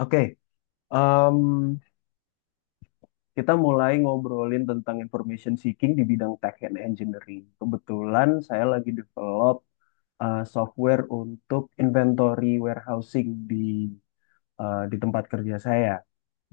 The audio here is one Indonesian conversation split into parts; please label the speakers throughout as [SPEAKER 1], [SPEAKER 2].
[SPEAKER 1] Oke, em, kita mulai ngobrolin tentang information seeking di bidang tech and engineering. Kebetulan saya lagi develop software untuk inventory warehousing di tempat kerja saya.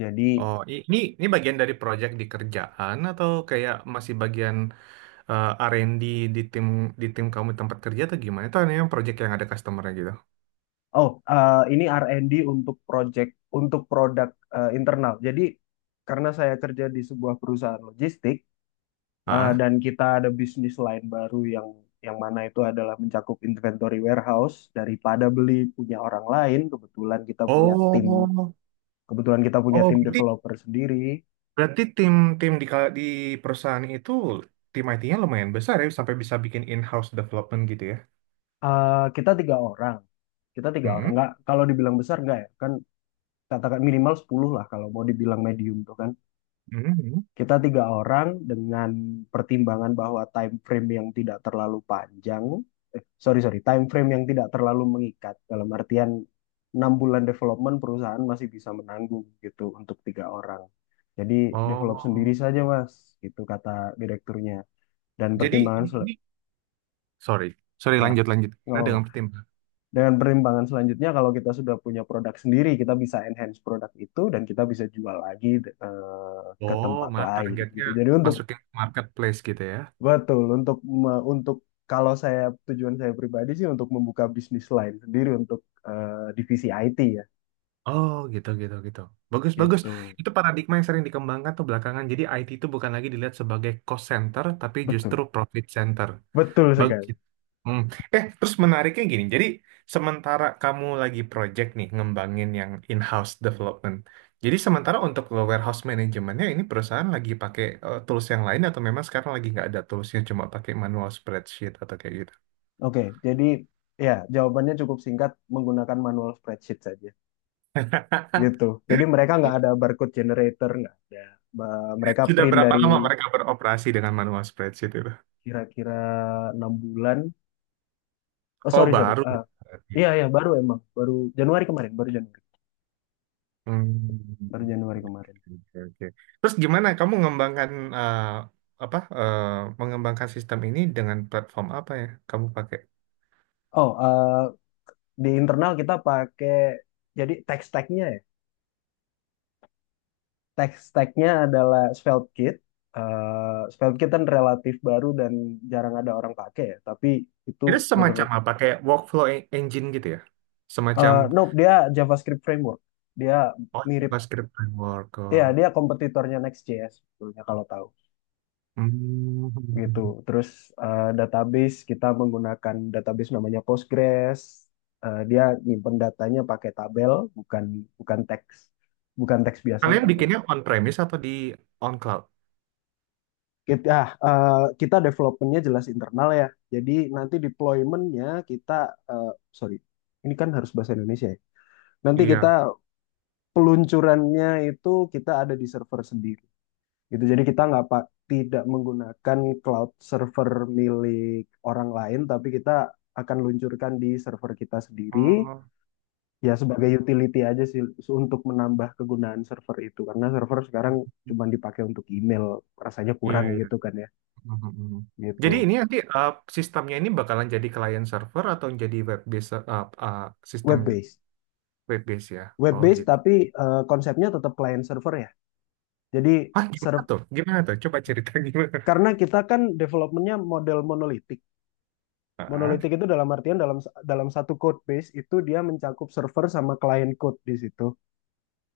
[SPEAKER 1] Jadi,
[SPEAKER 2] Oh, ini bagian dari proyek di kerjaan atau kayak masih bagian R&D di tim di tim kamu di tempat kerja atau gimana? Itu yang proyek yang ada customer-nya gitu.
[SPEAKER 1] oh ini R&D untuk project untuk produk internal. Jadi, karena saya kerja di sebuah perusahaan logistik,
[SPEAKER 2] Ah.
[SPEAKER 1] dan kita ada bisnis lain baru yang mana itu adalah mencakup inventory warehouse daripada beli punya orang lain, kebetulan kita punya tim
[SPEAKER 2] Oh.
[SPEAKER 1] kebetulan kita punya
[SPEAKER 2] Oh,
[SPEAKER 1] tim
[SPEAKER 2] berarti
[SPEAKER 1] developer sendiri.
[SPEAKER 2] berarti tim tim di ka- di perusahaan itu tim IT-nya lumayan besar ya sampai bisa bikin in-house development gitu ya.
[SPEAKER 1] Kita tiga orang,
[SPEAKER 2] Mm-mm.
[SPEAKER 1] nggak kalau dibilang besar nggak ya kan, katakan minimal 10 lah kalau mau dibilang medium tuh kan.
[SPEAKER 2] Mm-mm.
[SPEAKER 1] Kita tiga orang dengan pertimbangan bahwa time frame yang tidak terlalu panjang, sorry sorry, time frame yang tidak terlalu mengikat dalam artian 6 bulan development perusahaan masih bisa menanggung gitu untuk tiga orang. Jadi, develop sendiri
[SPEAKER 2] Oh.
[SPEAKER 1] saja mas, itu kata direkturnya. Dan
[SPEAKER 2] Jadi
[SPEAKER 1] pertimbangan
[SPEAKER 2] ini Sorry. Sorry,
[SPEAKER 1] ah
[SPEAKER 2] lanjut lanjut.
[SPEAKER 1] nggak
[SPEAKER 2] Nah,
[SPEAKER 1] apa-apa.
[SPEAKER 2] dengan tim.
[SPEAKER 1] Dengan pertimbangan selanjutnya kalau kita sudah punya produk sendiri, kita bisa enhance produk itu dan kita bisa jual lagi ke
[SPEAKER 2] Oh,
[SPEAKER 1] tempat
[SPEAKER 2] malah
[SPEAKER 1] lain
[SPEAKER 2] targetnya
[SPEAKER 1] gitu. Jadi untuk,
[SPEAKER 2] masukin marketplace gitu ya.
[SPEAKER 1] Betul, untuk me- untuk kalau saya, tujuan saya pribadi sih untuk membuka bisnis lain sendiri untuk divisi IT ya.
[SPEAKER 2] Oh gitu gitu gitu. Bagus bagus.
[SPEAKER 1] Itu
[SPEAKER 2] Itu paradigma yang sering dikembangkan tuh belakangan. Jadi IT itu bukan lagi dilihat sebagai cost center, tapi justru
[SPEAKER 1] betul,
[SPEAKER 2] profit center.
[SPEAKER 1] betul
[SPEAKER 2] Bagus
[SPEAKER 1] sekali.
[SPEAKER 2] itu. Hmm. Terus menariknya gini. Jadi sementara kamu lagi project nih ngembangin yang in-house development. Jadi sementara untuk warehouse manajemennya ini perusahaan lagi pakai tools yang lain atau memang sekarang lagi nggak ada toolsnya cuma pakai manual spreadsheet atau kayak gitu.
[SPEAKER 1] Oke, jadi ya, jawabannya cukup singkat, menggunakan manual spreadsheet saja. Gitu. Jadi mereka nggak ada barcode generator, nggak ada. Mereka
[SPEAKER 2] Sudah
[SPEAKER 1] print
[SPEAKER 2] berapa
[SPEAKER 1] dari.
[SPEAKER 2] lama mereka beroperasi dengan manual spreadsheet itu?
[SPEAKER 1] Kira-kira 6 bulan. Oh sorry
[SPEAKER 2] Oh
[SPEAKER 1] sorry.
[SPEAKER 2] baru.
[SPEAKER 1] Iya iya, baru emang baru Januari kemarin, baru
[SPEAKER 2] Hmm.
[SPEAKER 1] Januari kemarin.
[SPEAKER 2] Oke, oke. Terus gimana kamu mengembangkan eh, apa eh, mengembangkan sistem ini dengan platform apa ya kamu pakai?
[SPEAKER 1] Oh, di internal kita pakai, jadi text tagnya adalah SvelteKit. SvelteKit kan relatif baru dan jarang ada orang pakai ya, tapi itu
[SPEAKER 2] Itu semacam
[SPEAKER 1] menurut,
[SPEAKER 2] apa kayak workflow engine gitu ya? Semacam
[SPEAKER 1] nope, dia JavaScript framework, dia
[SPEAKER 2] oh,
[SPEAKER 1] mirip,
[SPEAKER 2] JavaScript framework.
[SPEAKER 1] ya
[SPEAKER 2] Oh.
[SPEAKER 1] dia kompetitornya Next.js sebetulnya kalau tahu. Gitu.
[SPEAKER 2] Hmm.
[SPEAKER 1] Terus database kita menggunakan database namanya Postgres. Dia nyimpen datanya pakai tabel, bukan bukan teks, bukan teks biasa,
[SPEAKER 2] Kalian
[SPEAKER 1] bukan.
[SPEAKER 2] bikinnya on premise atau on cloud?
[SPEAKER 1] Kita ah, eh, kita developmentnya jelas internal ya. Jadi nanti deploymentnya kita, eh, sorry, ini kan harus bahasa Indonesia ya. Nanti kita
[SPEAKER 2] Iya.
[SPEAKER 1] peluncurannya itu, kita ada di server sendiri. Gitu. Jadi kita nggak pak tidak menggunakan cloud server milik orang lain, tapi kita akan luncurkan di server kita sendiri.
[SPEAKER 2] Oh,
[SPEAKER 1] Ya, sebagai utility aja sih untuk menambah kegunaan server itu, karena server sekarang cuma dipakai untuk email rasanya
[SPEAKER 2] iya
[SPEAKER 1] kurang
[SPEAKER 2] iya.
[SPEAKER 1] gitu kan ya.
[SPEAKER 2] Hmm. Hmm, hmm.
[SPEAKER 1] Gitu.
[SPEAKER 2] Jadi ini nanti sistemnya ini bakalan jadi client server atau jadi web based
[SPEAKER 1] Web
[SPEAKER 2] sistemnya?
[SPEAKER 1] based.
[SPEAKER 2] Web base ya.
[SPEAKER 1] Web
[SPEAKER 2] Oh
[SPEAKER 1] based
[SPEAKER 2] gitu.
[SPEAKER 1] tapi konsepnya tetap client server ya. Jadi
[SPEAKER 2] Ah gimana
[SPEAKER 1] serv-
[SPEAKER 2] tuh? Gimana tuh? Coba cerita gimana.
[SPEAKER 1] karena kita kan developmentnya model monolitik.
[SPEAKER 2] Ah,
[SPEAKER 1] Monolitik itu dalam artian, dalam dalam satu code base itu dia mencakup server sama client code di situ.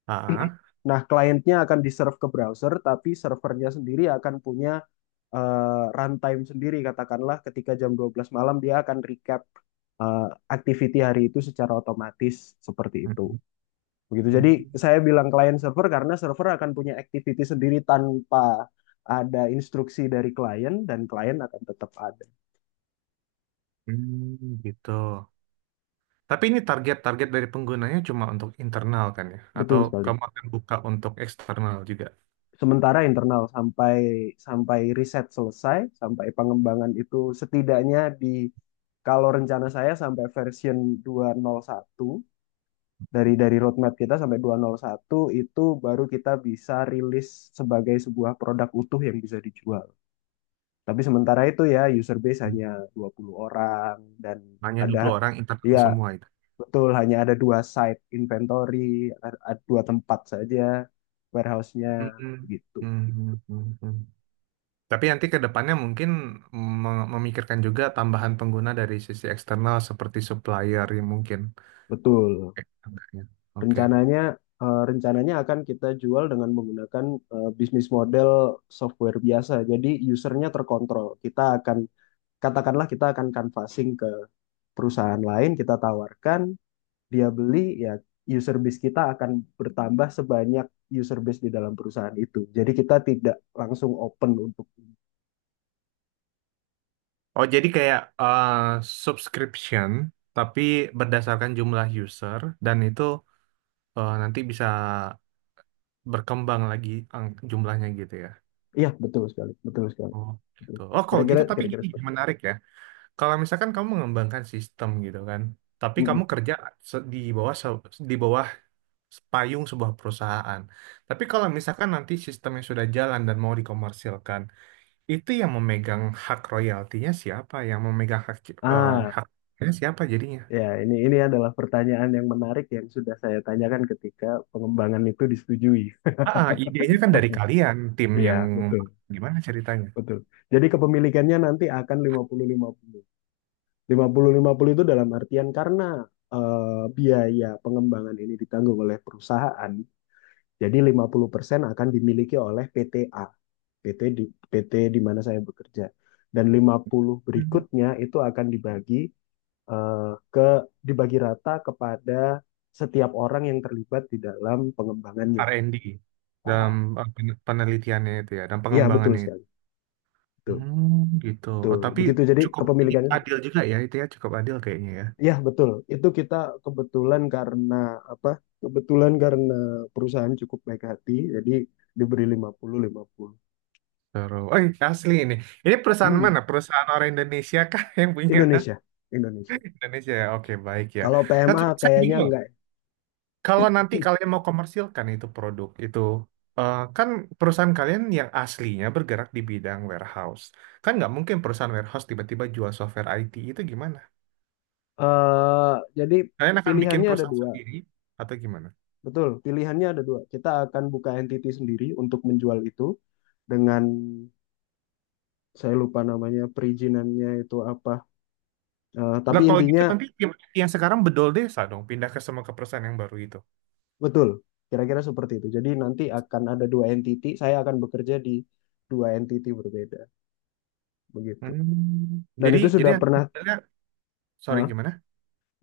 [SPEAKER 2] ah.
[SPEAKER 1] Nah, kliennya akan di-serve ke browser, tapi servernya sendiri akan punya runtime sendiri. Katakanlah ketika jam 12 malam dia akan recap eh, activity hari itu secara otomatis, seperti itu. Begitu. Jadi
[SPEAKER 2] Hmm,
[SPEAKER 1] saya bilang client server karena server akan punya activity sendiri tanpa ada instruksi dari klien, dan klien akan tetap ada.
[SPEAKER 2] hmm, gitu. Tapi ini target-target dari penggunanya cuma untuk internal kan ya? Atau
[SPEAKER 1] Betul sekali.
[SPEAKER 2] kamu akan buka untuk eksternal juga?
[SPEAKER 1] Sementara internal sampai, riset selesai, sampai pengembangan itu, setidaknya di, kalau rencana saya, sampai version 201, dari roadmap kita sampai 201 itu baru kita bisa rilis sebagai sebuah produk utuh yang bisa dijual. Tapi sementara itu ya, user base hanya 20 orang. Dan
[SPEAKER 2] Hanya dua
[SPEAKER 1] ada,
[SPEAKER 2] puluh orang internal
[SPEAKER 1] ya
[SPEAKER 2] semua itu.
[SPEAKER 1] betul, hanya ada dua site inventory, ada, dua tempat saja warehouse-nya.
[SPEAKER 2] Hmm, hmm,
[SPEAKER 1] Gitu.
[SPEAKER 2] hmm, hmm, hmm. Tapi nanti ke depannya mungkin memikirkan juga tambahan pengguna dari sisi eksternal seperti supplier ya mungkin.
[SPEAKER 1] Betul.
[SPEAKER 2] Oke. Oke.
[SPEAKER 1] Rencananya rencananya akan kita jual dengan menggunakan bisnis model software biasa. Jadi usernya terkontrol. Kita akan, katakanlah kita akan canvassing ke perusahaan lain, kita tawarkan, dia beli ya, user base kita akan bertambah sebanyak user base di dalam perusahaan itu. Jadi kita tidak langsung open untuk.
[SPEAKER 2] Oh, jadi kayak subscription, tapi berdasarkan jumlah user, dan itu nanti bisa berkembang lagi jumlahnya gitu ya.
[SPEAKER 1] Iya betul sekali, betul sekali.
[SPEAKER 2] Oh,
[SPEAKER 1] Betul
[SPEAKER 2] gitu.
[SPEAKER 1] sekali.
[SPEAKER 2] Oh, kalau
[SPEAKER 1] Kira-kira
[SPEAKER 2] gitu, tapi
[SPEAKER 1] kira-kira
[SPEAKER 2] gini,
[SPEAKER 1] seperti itu.
[SPEAKER 2] menarik ya. Kalau misalkan kamu mengembangkan sistem gitu kan, tapi kamu
[SPEAKER 1] Mm-mm.
[SPEAKER 2] kerja se- di bawah se- di bawah payung sebuah perusahaan. Tapi kalau misalkan nanti sistemnya sudah jalan dan mau dikomersilkan, itu yang memegang hak royaltinya siapa? Yang memegang hak
[SPEAKER 1] Ah,
[SPEAKER 2] haknya siapa jadinya?
[SPEAKER 1] ya ini adalah pertanyaan yang menarik yang sudah saya tanyakan ketika pengembangan itu disetujui.
[SPEAKER 2] Ah, idenya kan dari kalian, tim
[SPEAKER 1] Iya,
[SPEAKER 2] yang
[SPEAKER 1] betul.
[SPEAKER 2] gimana ceritanya?
[SPEAKER 1] Betul. Jadi kepemilikannya nanti akan lima lima puluh lima puluh lima puluh lima puluh, itu dalam artian karena eh, biaya pengembangan ini ditanggung oleh perusahaan. Jadi 50% akan dimiliki oleh PTA, PT di, PT di mana saya bekerja. Dan 50
[SPEAKER 2] Hmm.
[SPEAKER 1] berikutnya itu akan dibagi eh, ke dibagi rata kepada setiap orang yang terlibat di dalam pengembangannya.
[SPEAKER 2] R&D dalam
[SPEAKER 1] Sama.
[SPEAKER 2] penelitiannya itu ya, dan
[SPEAKER 1] Iya, betul
[SPEAKER 2] pengembangannya itu.
[SPEAKER 1] sekali. Betul.
[SPEAKER 2] Hmm, gitu. Oh,
[SPEAKER 1] Betul.
[SPEAKER 2] tapi
[SPEAKER 1] Begitu jadi
[SPEAKER 2] cukup ini
[SPEAKER 1] kepemilikannya.
[SPEAKER 2] adil juga ya itu ya, cukup adil kayaknya ya.
[SPEAKER 1] Iya, betul. Itu kita kebetulan karena apa? Kebetulan karena perusahaan cukup baik hati, jadi diberi 50 50.
[SPEAKER 2] Terus, oh asli ini. Ini perusahaan
[SPEAKER 1] Hmm.
[SPEAKER 2] mana? Perusahaan orang Indonesia kah yang punya
[SPEAKER 1] Indonesia, Indonesia.
[SPEAKER 2] Indonesia ya? Oke, baik ya.
[SPEAKER 1] Kalau
[SPEAKER 2] Nah,
[SPEAKER 1] PMA
[SPEAKER 2] tapi saya
[SPEAKER 1] kayaknya
[SPEAKER 2] bingung.
[SPEAKER 1] enggak.
[SPEAKER 2] Kalau nanti kalian mau komersilkan itu produk itu, kan perusahaan kalian yang aslinya bergerak di bidang warehouse. Kan nggak mungkin perusahaan warehouse tiba-tiba jual software IT itu gimana?
[SPEAKER 1] Eh, jadi
[SPEAKER 2] Kalian akan bikin
[SPEAKER 1] pilihannya ada
[SPEAKER 2] perusahaan
[SPEAKER 1] dua,
[SPEAKER 2] sendiri atau gimana?
[SPEAKER 1] betul. Pilihannya ada dua. Kita akan buka entity sendiri untuk menjual itu, dengan, saya lupa namanya perizinannya itu apa. Tapi
[SPEAKER 2] Lah kalau
[SPEAKER 1] intinya
[SPEAKER 2] gitu nanti yang sekarang bedol desa dong, pindah ke semua ke perusahaan yang baru itu.
[SPEAKER 1] betul, kira-kira seperti itu. Jadi nanti akan ada dua entity. Saya akan bekerja di dua entity berbeda, begitu.
[SPEAKER 2] Hmm.
[SPEAKER 1] Dan
[SPEAKER 2] Jadi
[SPEAKER 1] itu
[SPEAKER 2] jadi
[SPEAKER 1] sudah
[SPEAKER 2] nanti
[SPEAKER 1] pernah,
[SPEAKER 2] modelnya, sorry
[SPEAKER 1] eh,
[SPEAKER 2] gimana?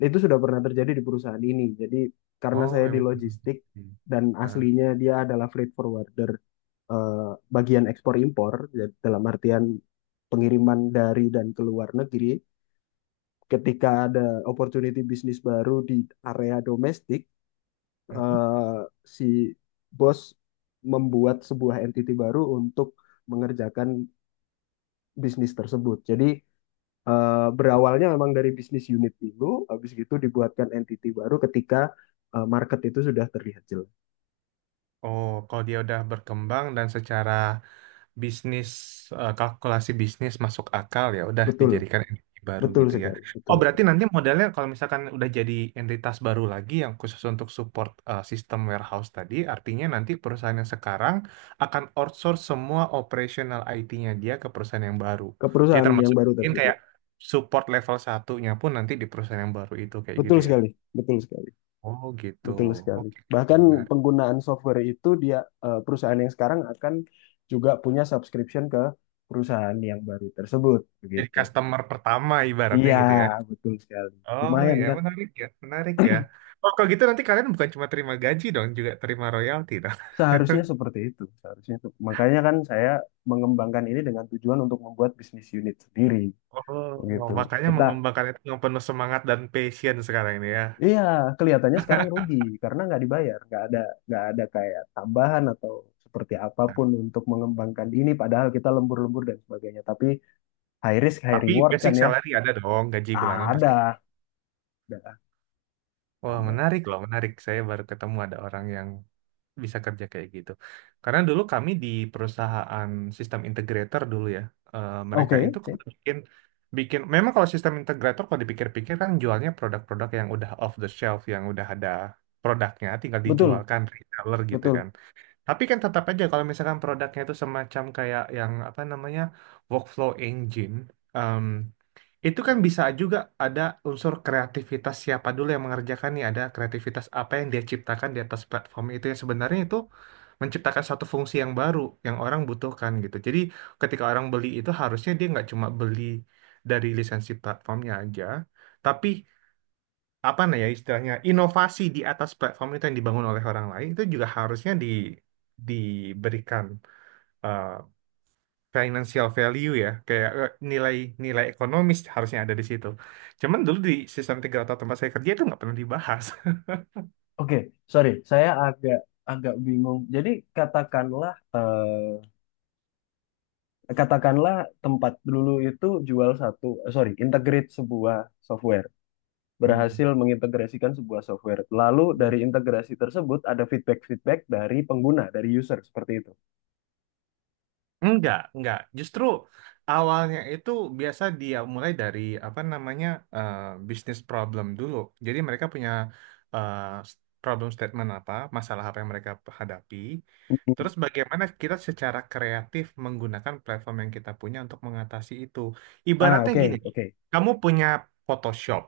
[SPEAKER 1] itu sudah pernah terjadi di perusahaan ini. Jadi karena
[SPEAKER 2] Oh
[SPEAKER 1] saya di
[SPEAKER 2] memang.
[SPEAKER 1] logistik
[SPEAKER 2] Hmm.
[SPEAKER 1] dan
[SPEAKER 2] Nah,
[SPEAKER 1] aslinya dia adalah freight forwarder. eh, bagian ekspor impor ya, dalam artian pengiriman dari dan ke luar negeri, ketika ada opportunity bisnis baru di area domestik
[SPEAKER 2] mhm.
[SPEAKER 1] eh, si bos membuat sebuah entity baru untuk mengerjakan bisnis tersebut. Jadi berawalnya memang dari bisnis unit dulu, habis itu dibuatkan entity baru ketika market itu sudah terlihat jelas.
[SPEAKER 2] Oh kalau dia udah berkembang dan secara bisnis kalkulasi bisnis masuk akal ya udah
[SPEAKER 1] Betul,
[SPEAKER 2] dijadikan Ya. Baru
[SPEAKER 1] betul
[SPEAKER 2] gitu ya.
[SPEAKER 1] sekali,
[SPEAKER 2] Oh
[SPEAKER 1] betul
[SPEAKER 2] berarti
[SPEAKER 1] sekali.
[SPEAKER 2] nanti modelnya kalau misalkan udah jadi entitas baru lagi yang khusus untuk support sistem warehouse tadi, artinya nanti perusahaan yang sekarang akan outsource semua operational IT-nya dia ke perusahaan yang baru.
[SPEAKER 1] Ke
[SPEAKER 2] Jadi
[SPEAKER 1] perusahaan yang
[SPEAKER 2] termasuk
[SPEAKER 1] baru
[SPEAKER 2] mungkin
[SPEAKER 1] tersebut.
[SPEAKER 2] kayak support level satunya pun nanti di perusahaan yang baru itu kayak
[SPEAKER 1] Betul
[SPEAKER 2] gitu ya.
[SPEAKER 1] sekali, betul sekali.
[SPEAKER 2] Oh gitu.
[SPEAKER 1] Betul sekali.
[SPEAKER 2] Oke, oke,
[SPEAKER 1] Bahkan
[SPEAKER 2] menarik.
[SPEAKER 1] penggunaan software itu, dia, perusahaan yang sekarang akan juga punya subscription ke perusahaan yang baru tersebut,
[SPEAKER 2] Jadi
[SPEAKER 1] begitu.
[SPEAKER 2] customer pertama ibaratnya
[SPEAKER 1] Iya,
[SPEAKER 2] gitu ya.
[SPEAKER 1] betul sekali.
[SPEAKER 2] Oh
[SPEAKER 1] Lumayan
[SPEAKER 2] ya,
[SPEAKER 1] kan?
[SPEAKER 2] menarik ya, menarik ya. Oh, kalau gitu nanti kalian bukan cuma terima gaji dong, juga terima royalti dong.
[SPEAKER 1] Seharusnya seperti itu. Seharusnya itu. Makanya kan saya mengembangkan ini dengan tujuan untuk membuat bisnis unit sendiri,
[SPEAKER 2] Oh,
[SPEAKER 1] begitu.
[SPEAKER 2] makanya
[SPEAKER 1] Kita,
[SPEAKER 2] mengembangkan itu yang penuh semangat dan passion sekarang ini ya.
[SPEAKER 1] iya, kelihatannya sekarang rugi karena nggak dibayar, nggak ada kayak tambahan atau seperti
[SPEAKER 2] Nah,
[SPEAKER 1] apapun untuk mengembangkan ini. Padahal kita lembur-lembur dan sebagainya, tapi high risk high
[SPEAKER 2] tapi
[SPEAKER 1] reward
[SPEAKER 2] basic
[SPEAKER 1] kan ya.
[SPEAKER 2] salary ada dong, gaji bulanan
[SPEAKER 1] Ada,
[SPEAKER 2] pasti.
[SPEAKER 1] ada,
[SPEAKER 2] Wah,
[SPEAKER 1] ada.
[SPEAKER 2] menarik loh, menarik. Saya baru ketemu ada orang yang bisa kerja kayak gitu. Karena dulu kami di perusahaan sistem integrator dulu ya,
[SPEAKER 1] Oke,
[SPEAKER 2] mereka itu
[SPEAKER 1] oke,
[SPEAKER 2] kan bikin bikin memang kalau sistem integrator kalau dipikir-pikir kan jualnya produk-produk yang udah off the shelf yang udah ada produknya tinggal
[SPEAKER 1] betul,
[SPEAKER 2] dijualkan reseller gitu kan.
[SPEAKER 1] betul,
[SPEAKER 2] Tapi kan tetap aja kalau misalkan produknya itu semacam kayak yang apa namanya workflow engine em, itu kan bisa juga ada unsur kreativitas siapa dulu yang mengerjakan nih, ada kreativitas apa yang dia ciptakan di atas platform itu yang sebenarnya itu menciptakan suatu fungsi yang baru yang orang butuhkan gitu. Jadi ketika orang beli itu harusnya dia nggak cuma beli dari lisensi platformnya aja, tapi apa nah ya istilahnya inovasi di atas platform itu yang dibangun oleh orang lain itu juga harusnya diberikan eh, financial value ya kayak nilai nilai ekonomis harusnya ada di situ. Cuman dulu di sistem tiga atau tempat saya kerja itu nggak pernah dibahas.
[SPEAKER 1] oke. Sorry, saya agak agak bingung, jadi katakanlah, katakanlah tempat dulu itu jual satu, sorry, integrate sebuah software, berhasil mengintegrasikan sebuah software, lalu
[SPEAKER 2] Hmm.
[SPEAKER 1] dari integrasi tersebut ada feedback feedback dari pengguna, dari user, seperti itu.
[SPEAKER 2] Enggak, enggak. Justru awalnya itu biasa dia mulai dari apa namanya eh, bisnis problem dulu. Jadi mereka punya eh, s- problem statement apa, masalah apa yang mereka hadapi.
[SPEAKER 1] Mm.
[SPEAKER 2] Terus bagaimana kita secara kreatif menggunakan platform yang kita punya untuk mengatasi itu.
[SPEAKER 1] ah
[SPEAKER 2] Ibaratnya
[SPEAKER 1] oke
[SPEAKER 2] gini,
[SPEAKER 1] oke.
[SPEAKER 2] kamu punya Photoshop.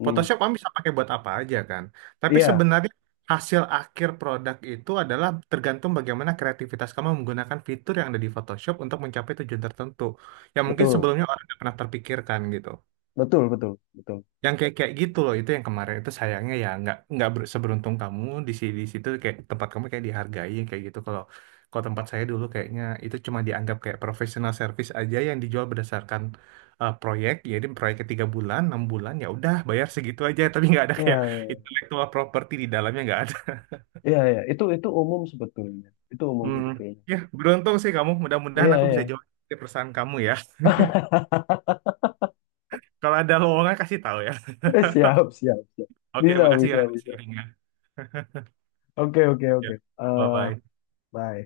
[SPEAKER 1] Mm-mm.
[SPEAKER 2] Photoshop kamu bisa pakai buat apa aja kan. Tapi
[SPEAKER 1] Iya,
[SPEAKER 2] sebenarnya hasil akhir produk itu adalah tergantung bagaimana kreativitas kamu menggunakan fitur yang ada di Photoshop untuk mencapai tujuan tertentu. Yang mungkin
[SPEAKER 1] betul,
[SPEAKER 2] sebelumnya orang nggak pernah terpikirkan gitu
[SPEAKER 1] betul, betul, betul.
[SPEAKER 2] yang kayak kayak gitu loh itu yang kemarin itu sayangnya ya nggak seberuntung kamu di di situ kayak tempat kamu kayak dihargai kayak gitu kalau kalau tempat saya dulu kayaknya itu cuma dianggap kayak professional service aja yang dijual berdasarkan proyek jadi proyeknya 3 bulan 6 bulan ya udah bayar segitu aja tapi nggak ada kayak
[SPEAKER 1] Iya,
[SPEAKER 2] intellectual property di dalamnya nggak ada
[SPEAKER 1] iya, iya, itu umum sebetulnya. Itu umum
[SPEAKER 2] hmm.
[SPEAKER 1] sebetulnya.
[SPEAKER 2] Ya beruntung sih kamu
[SPEAKER 1] Iya,
[SPEAKER 2] mudah-mudahan aku bisa
[SPEAKER 1] iya.
[SPEAKER 2] jawab perusahaan kamu ya kalau ada lowongan kasih tahu ya
[SPEAKER 1] Siap, siap, siap.
[SPEAKER 2] oke
[SPEAKER 1] Bisa,
[SPEAKER 2] makasih
[SPEAKER 1] bisa,
[SPEAKER 2] ya
[SPEAKER 1] bisa.
[SPEAKER 2] sharingnya
[SPEAKER 1] Oke, oke,
[SPEAKER 2] ya
[SPEAKER 1] oke.
[SPEAKER 2] bye
[SPEAKER 1] Eh,
[SPEAKER 2] bye.
[SPEAKER 1] Bye.